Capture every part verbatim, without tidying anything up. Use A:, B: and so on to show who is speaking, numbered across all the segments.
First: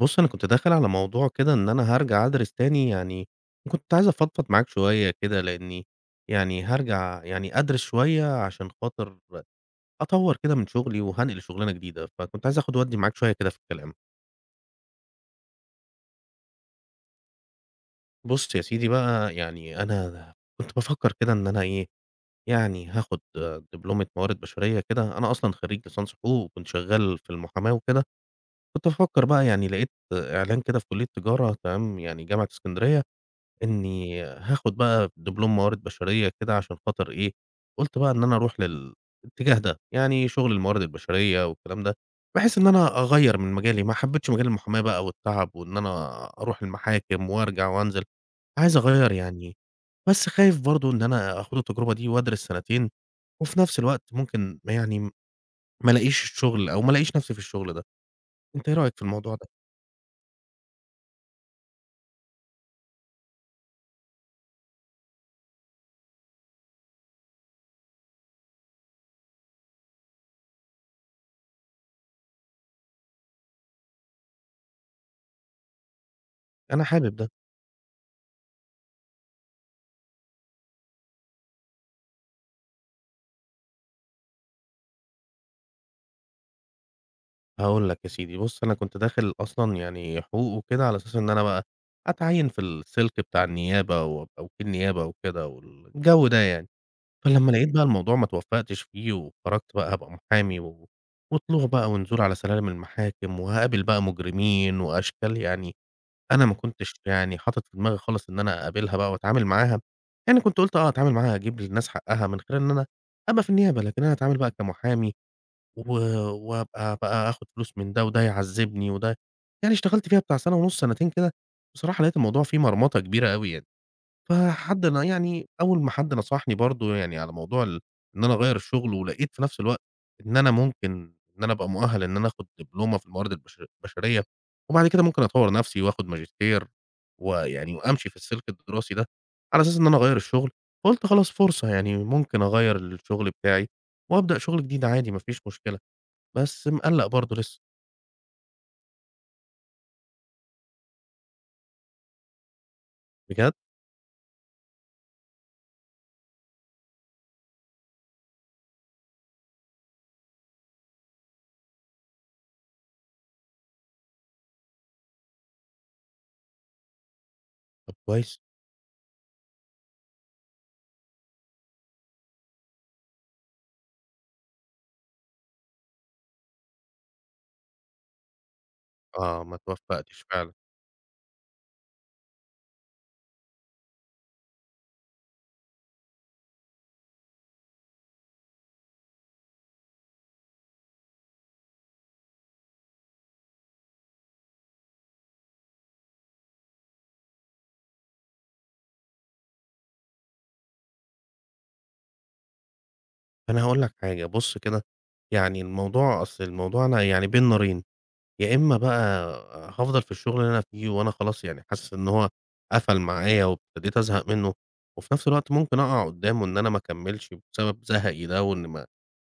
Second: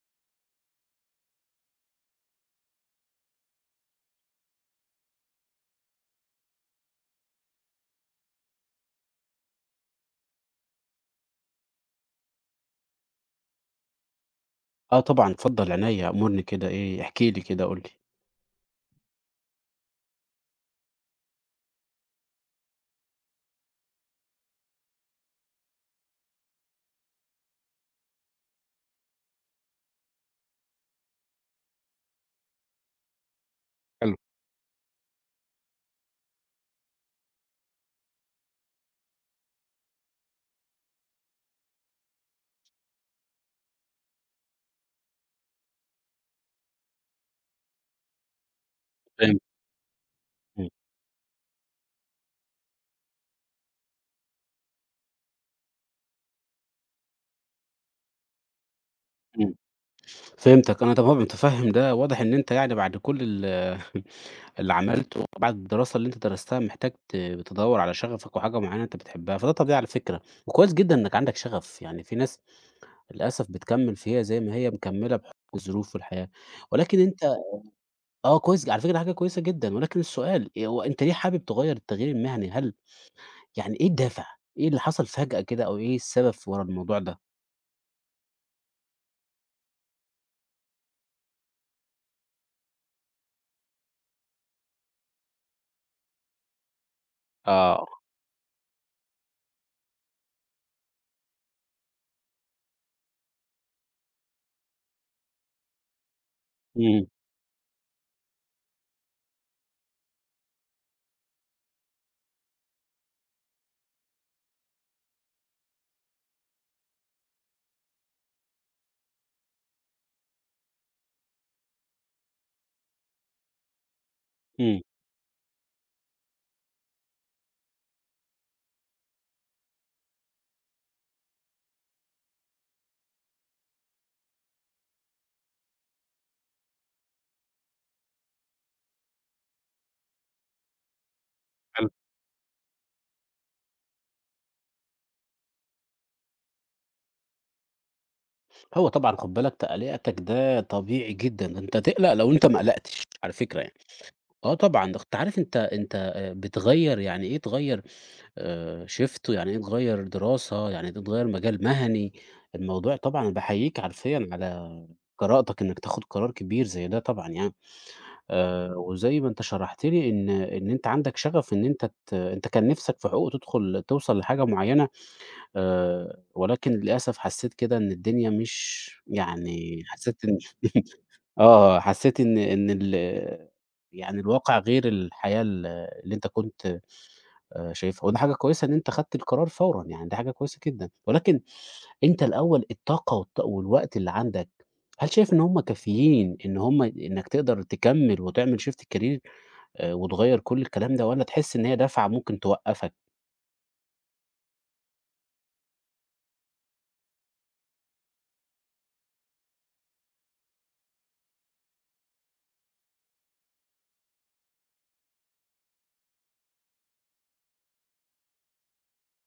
A: بُص، أنا كنت داخل على موضوع كده إن أنا هارجع أدرس تاني يعني، وكنت عايز أفضفض معاك شوية كده لإني يعني هارجع يعني أدرس شوية عشان خاطر أطوّر كده من شغلي وهانقل لشغلانة جديدة، فكنت عايز آخُد وأدّي معاك شوية كده في الكلام.
B: آه طبعًا، اتفضّل عينيّا، أمُرني كده إيه، احكِ لي كده قُل لي.
A: بُص يا سيدي بقى، يعني أنا كنت بافكّر كده إن أنا إيه، يعني هاخُد آه، دبلومة موارد بشرية كده، أنا أصلًا خرّيج ليسانس حقوق وكنت شغّال في المحاماة وكده، كنت بافكّر بقى يعني لقيت آه، إعلان كده في كلية تجارة تمام، يعني جامعة إسكندرية
B: حلو.
A: إني هاخد بقى دبلوم موارد بشرية كده عشان خاطر إيه، قُلت بقى إن أنا أروح للاتجاه ده، يعني شغل الموارد البشرية والكلام ده، بحيث إن أنا أغيّر من مجالي، ما حبيتش مجال المحاماة بقى والتعب وإن أنا أروح المحاكم وأرجع وأنزل، عايز أغيّر
B: فهمت.
A: يعني بس خايف
B: إمم.
A: برضه إن أنا آخد التجربة دي وأدرس سنتين، وفي نفس الوقت ممكن يعني ما ألاقيش الشغل أو ما ألاقيش نفسي في الشغل ده، أنت إيه رأيك في الموضوع ده؟
B: إمم. فهمتك، أنا طبعًا متفهّم ده، واضح إن أنت يعني بعد كل ال اللي عملته بعد الدراسة اللي أنت درستها محتاج ت تدوّر على شغفك وحاجة معيّنة أنت بتحبها، فده طبيعي على فكرة، وكويس جدًا إنّك عندك شغف. يعني في ناس للأسف بتكمّل فيها زي ما هي مكمّلة بحُكم الظروف والحياة،
A: أنا
B: ولكن
A: حابب
B: أنت،
A: ده.
B: آه كويس على فكرة، دي حاجة كويسة جدًا. ولكن السؤال إيه، هو أنت ليه حابب تغيّر التغيير المهني؟ هل يعني إيه الدافع؟ إيه اللي حصل فجأة كده، أو إيه السبب ف ورا الموضوع ده؟
A: هاقول لك يا سيدي، بُص أنا كنت داخل أصلًا يعني حقوق وكده على أساس إن أنا بقى أتعيّن في السلك بتاع النيابة وأبقى وكيل نيابة وكده والجو ده يعني، فلمّا لقيت بقى
B: آه.
A: الموضوع ما اتوفّقتش فيه وخرجت بقى أبقى محامي و وطلوع بقى ونزول على سلالم المحاكم وهاقابل بقى مجرمين وأشكال يعني أنا ما كنتش
B: إمم.
A: يعني حاطط في دماغي خالص إن أنا أقابلها بقى وأتعامل معاها، يعني كنت قُلت آه، أتعامل معاها أجيب للناس حقّها من خلال إن أنا أبقى في النيابة، لكن أنا أتعامل بقى كمحامي و وأبقى بقى آخُد فلوس من ده، وده يعذّبني وده يعني اشتغلت فيها بتاع سَنة ونُص، سَنتين كده، بصراحة لقيت الموضوع فيه مرمطة كبيرة أوي يعني.
B: إمم.
A: فحد ن يعني أول ما حد نصحني برضه يعني على موضوع ال إن أنا أغيّر الشُغل، ولقيت في نَفْس الوقت إن أنا ممكن إن أنا أبقى مؤهَّل إن أنا آخُد دبلومة في الموارد البش البشرية، وبعد كده ممكن أطوّر نَفْسي وآخُد ماجستير ويعني وأمشي في السِلك الدراسي ده، على أساس إن أنا أغيّر الشُغل، فقُلت خلاص فرصة
B: حلو.
A: يعني ممكن أغيّر الشُغل بتاعي وأبدأ شُغل جديد عادي ما فيش مشكلة. بس مقلّق برضه لسه.
B: هو طبعًا خُد بالك، تقلقتك ده طبيعي جدًا، ده أنت تقلق لو أنت ما قلقتش على
A: بجد؟
B: فكرة يعني. آه طبعًا، ده أنت عارف، أنت أنت آآ بتغيّر، يعني إيه تغيّر، آآ shift، ويعني إيه تغيّر دراسة، يعني إيه تغيّر مجال مهني. الموضوع طبعًا أنا باحييك حرفيًا على جرأتك إنّك تاخُد قرار كبير زي ده طبعًا يعني.
A: طب كويس.
B: آآ وزي ما أنت شرحت لي إن إن أنت عندك شغف، إن أنت ت أنت كان نِفْسك في حقوق تدخُل توصل لحاجة معيّنة، آآ، ولكن للأسف حسّيت كده إن الدنيا مش،
A: آه، ما
B: يعني حسّيت
A: اتوفّقتش
B: إن
A: فعلًا.
B: آه، حسّيت إن إن ال يعني الواقع غير الحياة ال اللي أنت كنت آآ، شايفها. وده حاجة كويسة إن أنت خدت القرار فورًا، يعني دي حاجة كويسة جدًا. ولكن أنت الأول الطاقة والط والوقت اللي عندك، هل شايف إن هُم كافيين، إن هُم إنك تقدر تكمّل وتعمل shift career، آآ، وتغيّر كل الكلام ده، والّا تحس إن هي دفعة ممكن توقّفك؟
A: فأنا هاقول لك حاجة، بُص كده، يعني الموضوع أصل الموضوع أنا يعني بين نارين، يا إمّا بقى هافضل في الشغل اللي أنا فيه وأنا خلاص يعني حاسس إن هو قفل معايا وابتديت أزهق منّه، وفي نفس الوقت ممكن أقع قدّامه إن أنا ما أكمّلش بسبب زهقي ده وإن ما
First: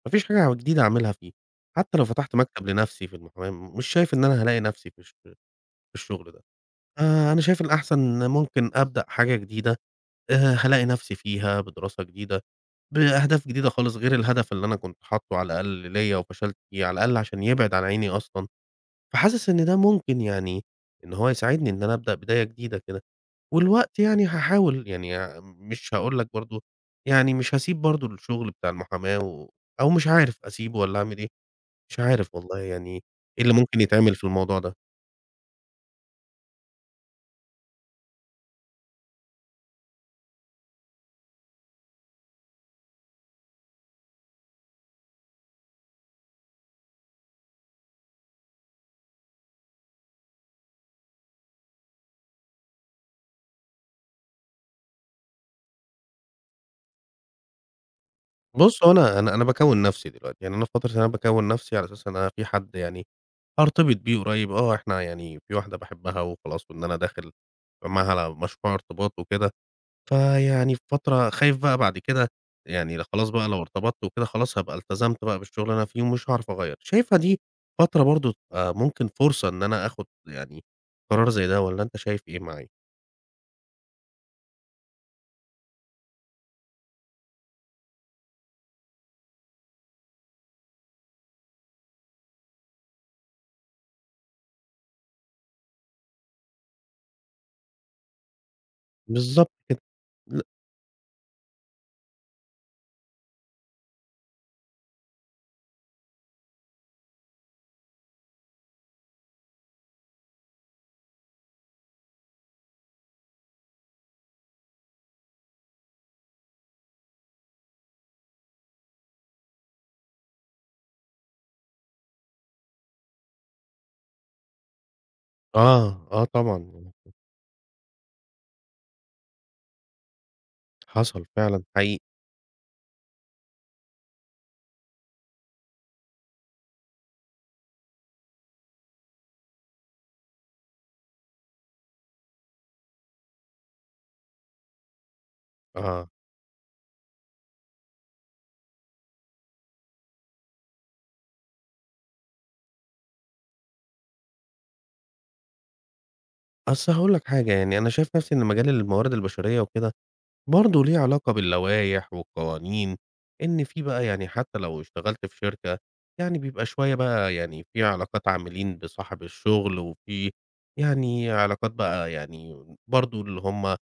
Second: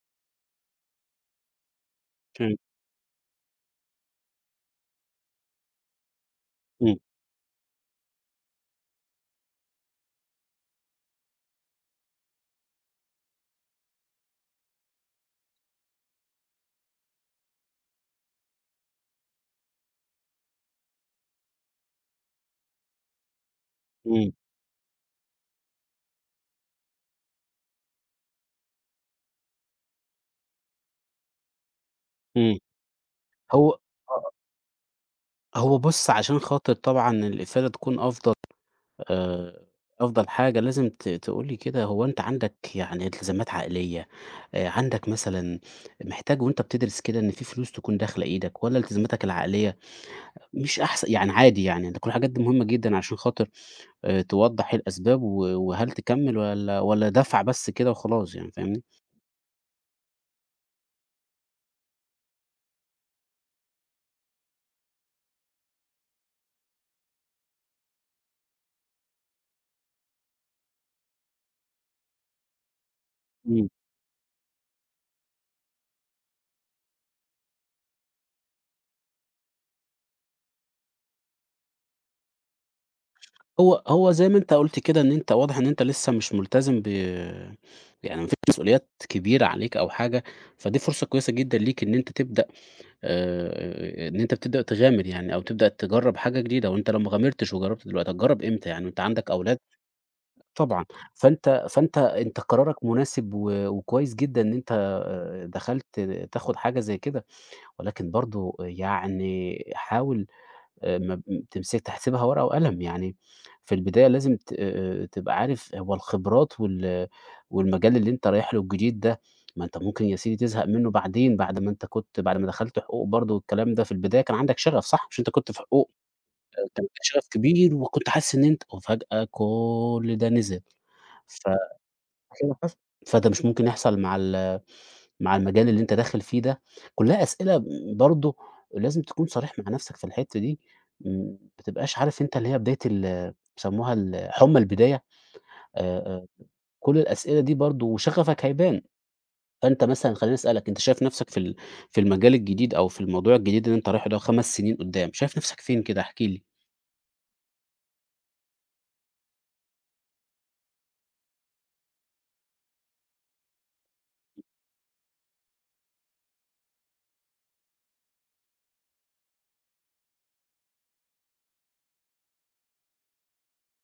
A: ما فيش حاجة جديدة أعملها فيه. حتى لو فتحت
B: إمم.
A: مكتب لنفسي في المحاماة، مش شايف إن أنا هالاقي نفسي في الش في الشغل ده.
B: إمم.
A: آآ أنا شايف الأحسن ممكن أبدأ حاجة جديدة آآ هالاقي نفسي فيها بدراسة جديدة، بأهداف جديدة خالص غير الهدف اللي أنا كنت حاطّه على الأقل ليّا وفشلت فيه، على الأقل عشان يبعد عن عيني أصلًا، فحاسس إن ده ممكن يعني إن هو يساعدني إن أنا أبدأ بداية جديدة كده، والوقت يعني
B: إمم.
A: هاحاول يعني ع مش هاقول لك برضه يعني مش هاسيب برضه الشغل بتاع المحاماة و أو مش عارف أسيبه والّا أعمل إيه، مش عارف
B: إمم.
A: والله يعني إيه اللي
B: هو
A: ممكن يتعمل في
B: آه.
A: الموضوع ده.
B: هو بُص، عشان خاطر طبعًا الإفادة تكون أفضل، آآ، أفضل حاجة لازم ت تقول لي كده، هو أنت عندك يعني التزامات عائلية، آآ، عندك مثلًا، محتاج وأنت بتدرس كده إن في فلوس تكون داخلة إيدك، والّا التزاماتك العائلية مش أحسن يعني، عادي يعني. ده كل الحاجات دي مهمة جدًا عشان خاطر آآ، توضّح إيه الأسباب، و وهل تكمّل والّا والّا دفعة بس كده وخلاص يعني، فاهمني؟
A: بُص، هو أنا أنا أنا باكوّن نَفْسي دلوقتي، يعني أنا في فترة إن أنا باكوّن نَفْسي على أساس أنا في حد يعني هارتبط بيه قريب آه، إحنا يعني في واحدة باحبها وخلاص وإن أنا داخل معاها على مشروع ارتباط وكده، فيعني في فترة خايف بقى بعد كده يعني ل خلاص بقى لو
B: إمم.
A: ارتبطت وكده خلاص هابقى التزمت بقى بالشغل اللي أنا فيه ومش هاعرف أغيّر، شايفها دي فترة برضه تبقى ممكن فرصة إن أنا آخُد يعني قرار زي ده والّا أنت شايف إيه معايا؟
B: هو هو زي ما أنت قُلت كده، إن أنت واضح إن أنت لسه مش ملتزم ب يعني، ما فيش مسؤوليات كبيرة عليك أو حاجة. فدي فرصة كويسة جدًا ليك إن أنت تبدأ آآ إن أنت بتبدأ تغامر يعني، أو تبدأ تجرّب حاجة جديدة. وأنت لو ما غامرتش وجرّبت دلوقتي، هتجرّب إمتى يعني، وأنت عندك
A: بالضبط
B: أولاد؟
A: كده، لأ
B: طبعًا. فأنت فأنت أنت قرارك مناسب، و وكويس جدًا إن أنت آآ دخلت تاخد حاجة زي كده. ولكن برضه يعني حاول، آآ ما تمسك تحسبها ورقة وقلم، يعني في البداية لازم ت آآ تبقى عارف هو الخبرات وال والمجال اللي أنت رايح له الجديد ده. ما أنت ممكن يا سيدي تزهق منه بعدين، بعد ما أنت كنت، بعد ما دخلت حقوق برضه والكلام ده، في البداية كان عندك شغف صح؟ مش أنت كنت في حقوق؟
A: آه، آه
B: آه، كان عندك
A: طبعًا،
B: شغف كبير، وكنت حاسس إن أنت، وفجأة كل ده نزل.
A: حصل
B: ف
A: فعلًا حقيقي،
B: اللي حصل، فده مش ممكن يحصل مع ال مع المجال اللي أنت داخل فيه ده؟ كلّها أسئلة برضه، لازم تكون صريح مع نَفْسك في الحتّة دي. ما تبقاش عارف، أنت اللي هي بداية ال بيسموها ال حُمّى البداية. آآ،
A: آه.
B: آآ، كل الأسئلة دي برضه وشغفك هيبان. فأنت مثلًا خلّيني أسألك، أنت شايف نَفْسك في ال في المجال الجديد، أو في الموضوع الجديد اللي أنت رايحه ده، خمس سنين قدّام، شايف نَفْسك فين كده احكِ لي؟
A: أصل هاقول لك حاجة، يعني أنا شايف نَفْسي إن مجال الموارد البشرية وكده برضه ليه علاقة باللوائح والقوانين، إن في بقى يعني حتّى لو اشتغلت في شركة، يعني بيبقى شوية بقى يعني في علاقات عاملين بصاحب الشغل، وفي يعني علاقات بقى يعني برضه اللي هم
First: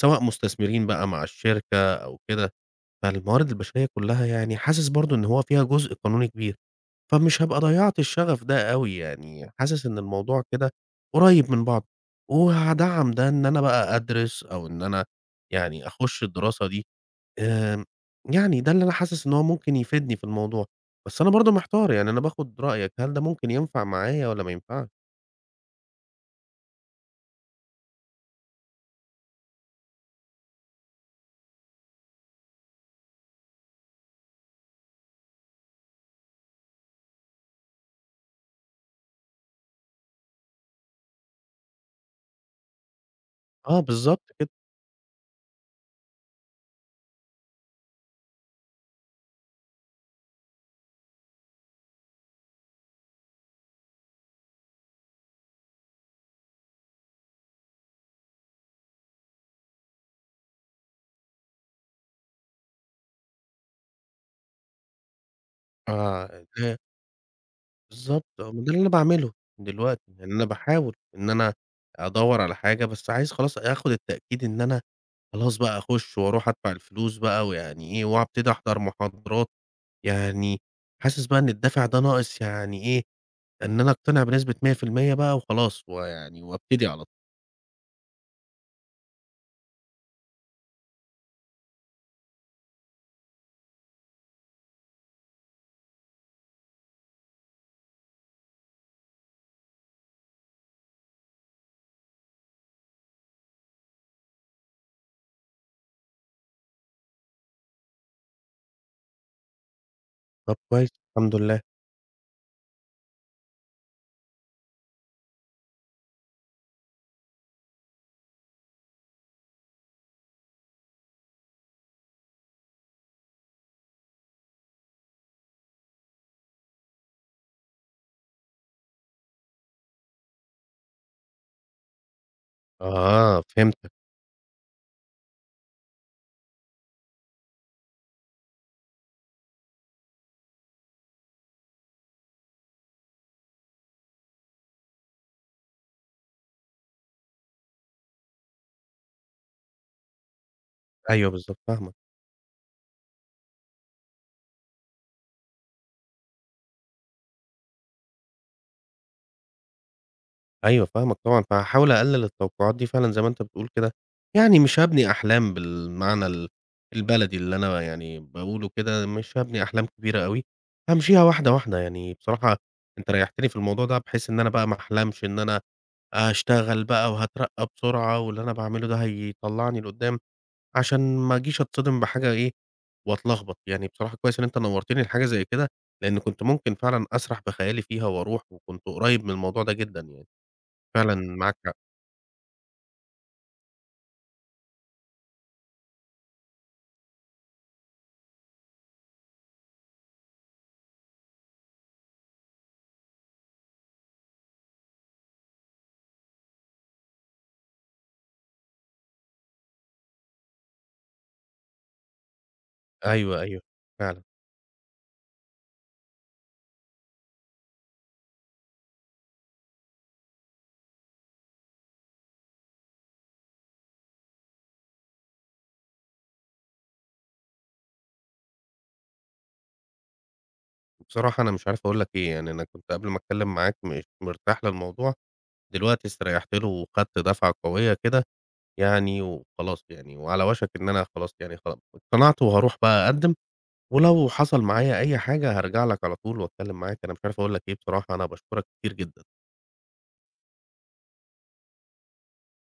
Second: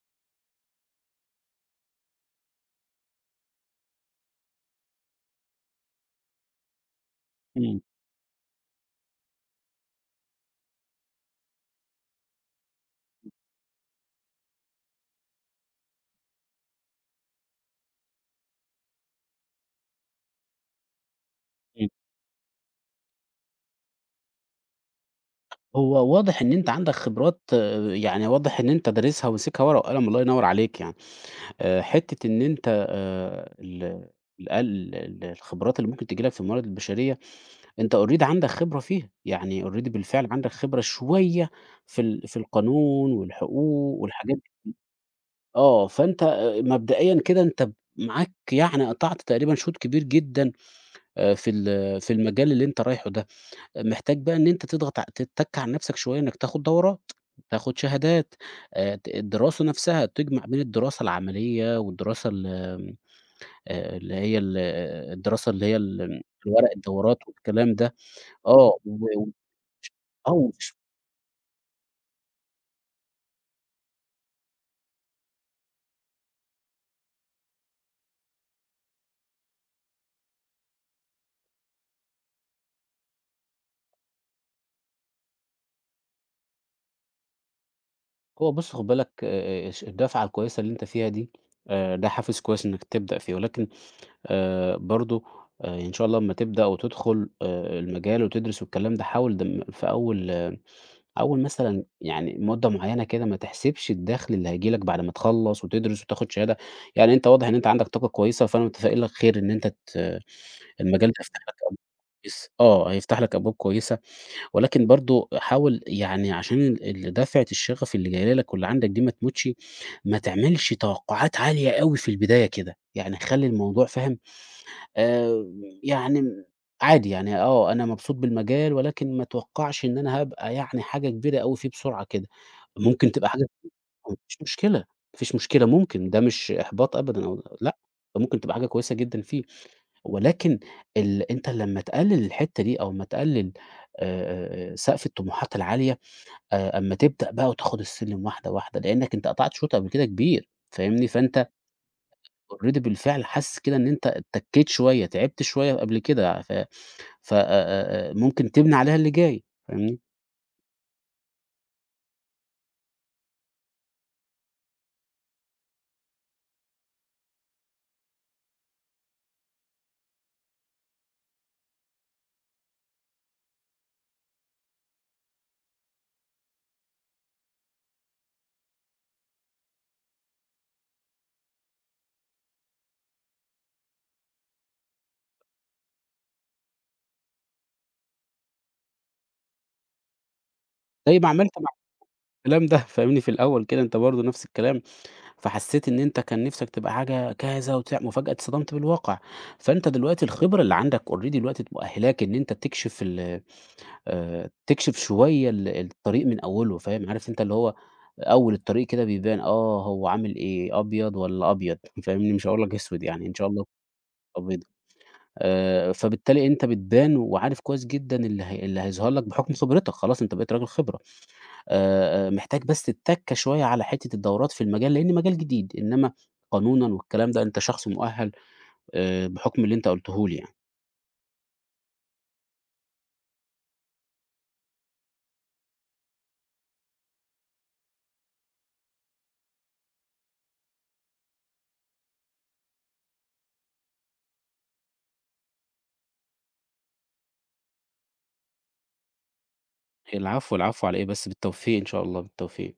A: سواء مستثمرين بقى مع الشركة أو كده، فالموارد البشرية كُلّها يعني حاسس برضه إن هو فيها جزء قانوني كبير. فمش هابقى
B: إمم.
A: ضيّعت الشغف ده أوي يعني، حاسس إن الموضوع كده قريب من بعضه، وهادعّم ده إن أنا بقى أدرس أو إن أنا يعني أخُش الدراسة دي، آمم، يعني ده اللي أنا حاسس إن هو ممكن يفيدني في الموضوع، بس أنا برضه
B: إمم.
A: محتار يعني أنا باخد رأيك، هل ده ممكن ينفع معايا والّا ما ينفعش؟
B: هو واضح إن أنت عندك خبرات، آه يعني واضح إن أنت دارسها وماسكها ورقة وقلم، الله ينوّر عليك يعني. آآ حتّة إن أنت، آآ ال الأل ال الخبرات اللي ممكن تيجي لك في الموارد البشرية، أنت already عندك خبرة فيها، يعني already بالفعل عندك خبرة شوية في ال في القانون
A: آه
B: والحقوق
A: بالضبط
B: والحاجات دي،
A: كده،
B: آه، فأنت آآ مبدئيًا كده أنت ب معاك يعني قطعت تقريبًا شوط كبير جدًا، آآ في ال في المجال اللي أنت رايحه ده. محتاج بقى إن أنت تضغط ع تتَّك على نَفْسك شوية، إنّك تاخد دورات، تاخد شهادات، آآ ت الدراسة نَفْسها، تجمع بين الدراسة العملية والدراسة ال آآ اللي هي ال آه، الدراسة اللي هي ال
A: آه،
B: الورق،
A: لا
B: الدورات والكلام ده.
A: بالضبط آه، ما ده
B: آه،
A: اللي أنا
B: و،
A: باعمله دلوقتي،
B: آه،
A: يعني أنا
B: وما فيش.
A: باحاول إن أنا أدوّر على حاجة، بس عايز خلاص آخد التأكيد إن أنا خلاص بقى أخُش وأروح أدفع الفلوس بقى ويعني إيه، وأبتدي أحضر محاضرات، يعني حاسس بقى إن الدافع ده ناقص يعني إيه، إن أنا أقتنع بنسبة مية في المية بقى وخلاص ويعني وأبتدي على طول.
B: هو بُص خُد بالك، آآ الش الدفعة الكويسة اللي أنت فيها دي، آآ ده حافز كويس إنك تبدأ فيه. ولكن آآ برضه، آآ إن شاء الله أمّا تبدأ وتدخل آآ المجال وتدرس والكلام ده، حاول دم في أول آه، أول مثلًا يعني مدة معيّنة كده، ما تحسبش الدخل اللي هييجي لك بعد ما تخلّص وتدرس وتاخد شهادة. يعني أنت واضح إن أنت عندك طاقة كويسة، فأنا متفائل لك خير إن أنت ت
A: طب كويس،
B: المجال ده
A: الحمد
B: هيفتح لك
A: لله.
B: أبواب كويسة. آه، هيفتح لك أبواب كويسة. ولكن برضه حاول يعني، عشان ال ال دافعة الشغف اللي جاية لك واللي عندك دي ما تموتش، ما تعملش توقعات عالية أوي في البداية كده. يعني خلّي الموضوع فاهم. آآ يعني عادي يعني، آه، أنا مبسوط بالمجال، ولكن ما اتوقعش إن أنا هابقى يعني حاجة كبيرة أوي فيه بسرعة كده. ممكن تبقى
A: آه،
B: حاجة
A: فهمتك،
B: ما فيش مشكلة، ما فيش مشكلة ممكن. ده مش إحباط أبدًا أو لأ، ده ممكن تبقى حاجة كويسة جدًا فيه. ولكن ال أنت لمّا تقلل الحتة دي، أو أمّا تقلل آآ، آآ، سقف الطموحات العالية، آآ، أمّا تبدأ بقى وتاخد السلم واحدة، واحدة، لأنك أنت قطعت شوط قبل كده كبير، فاهمني؟
A: أيوه
B: فأنت
A: بالضبط، فاهمك.
B: already بالفعل حاسس كده إن أنت اتّكيت شوية، تعبت شوية قبل كده، ف ف آآ، آآ، آآ، ممكن تبني عليها اللي جاي، فاهمني؟
A: أيوه فاهمك طبعًا، فهاحاول أقلل التوقعات دي فعلًا زي ما أنت بتقول كده، يعني مش هابني أحلام بالمعنى ال البلدي اللي أنا يعني باقوله كده، مش هابني أحلام كبيرة أوي، هامشيها واحدة، واحدة، يعني بصراحة أنت ريّحتني في الموضوع ده بحيث إن أنا بقى ما أحلمش إن أنا هاشتغل بقى وهاترقى بسرعة واللي أنا باعمله ده هيطلعني لقدام، عشان ما أجيش أتصدم بحاجة إيه وأتلخبط، يعني بصراحة كويس إن أنت نورتني لحاجة زي كده، لأن كنت ممكن فعلًا أسرح بخيالي فيها وأروح وكنت قريب من الموضوع ده جدًا يعني. فعلًا
B: زي ما عملت
A: معاك
B: مع
A: حق.
B: الكلام ده، فاهمني؟ في الأول كده أنت برضه نفس الكلام. فحسيت إن أنت كان نِفْسك تبقى حاجة كذا، وت وفجأة اتصدمت بالواقع. فأنت دلوقتي الخبرة اللي عندك already دلوقتي مؤهلاك إن أنت تكشف ال آآ، تكشف شوية ال الطريق من أوله، فاهم؟ عارف أنت اللي هو أول الطريق كده بيبان، آه، هو عامل إيه، أبيض والّا أبيض، فاهمني، مش هاقول لك أسود، يعني إن
A: أيوه،
B: شاء
A: أيوه
B: الله
A: فعلًا.
B: أبيض. آآ، فبالتالي أنت بتبان، وعارف كويس جدًا اللي هي اللي هيظهر لك بحكم خبرتك، خلاص أنت بقيت راجل خبرة. آآ، آآ، محتاج بس تتَّكى شوية على حتّة الدورات في المجال، لإن مجال جديد. إنّما قانونًا والكلام ده أنت شخص مؤهَّل، آآ، بحُكم اللي أنت قُلته لي يعني.
A: بصراحة أنا مش عارف أقول لك إيه، يعني أنا كنت قبل ما أتكلم معاك مش مرتاح للموضوع، دلوقتي استريحت له وخدت دفعة قوية كده يعني وخلاص يعني، وعلى وشك إن أنا خلاص يعني خلا اقتنعت وهاروح بقى أقدّم، ولو حصل معايا أي حاجة هارجع لك على طول وأتكلم معاك، أنا مش عارف أقول لك إيه بصراحة، أنا باشكرك كتير جدًا.
B: العفو، العفو على إيه بس، بالتوفيق إن شاء الله، بالتوفيق.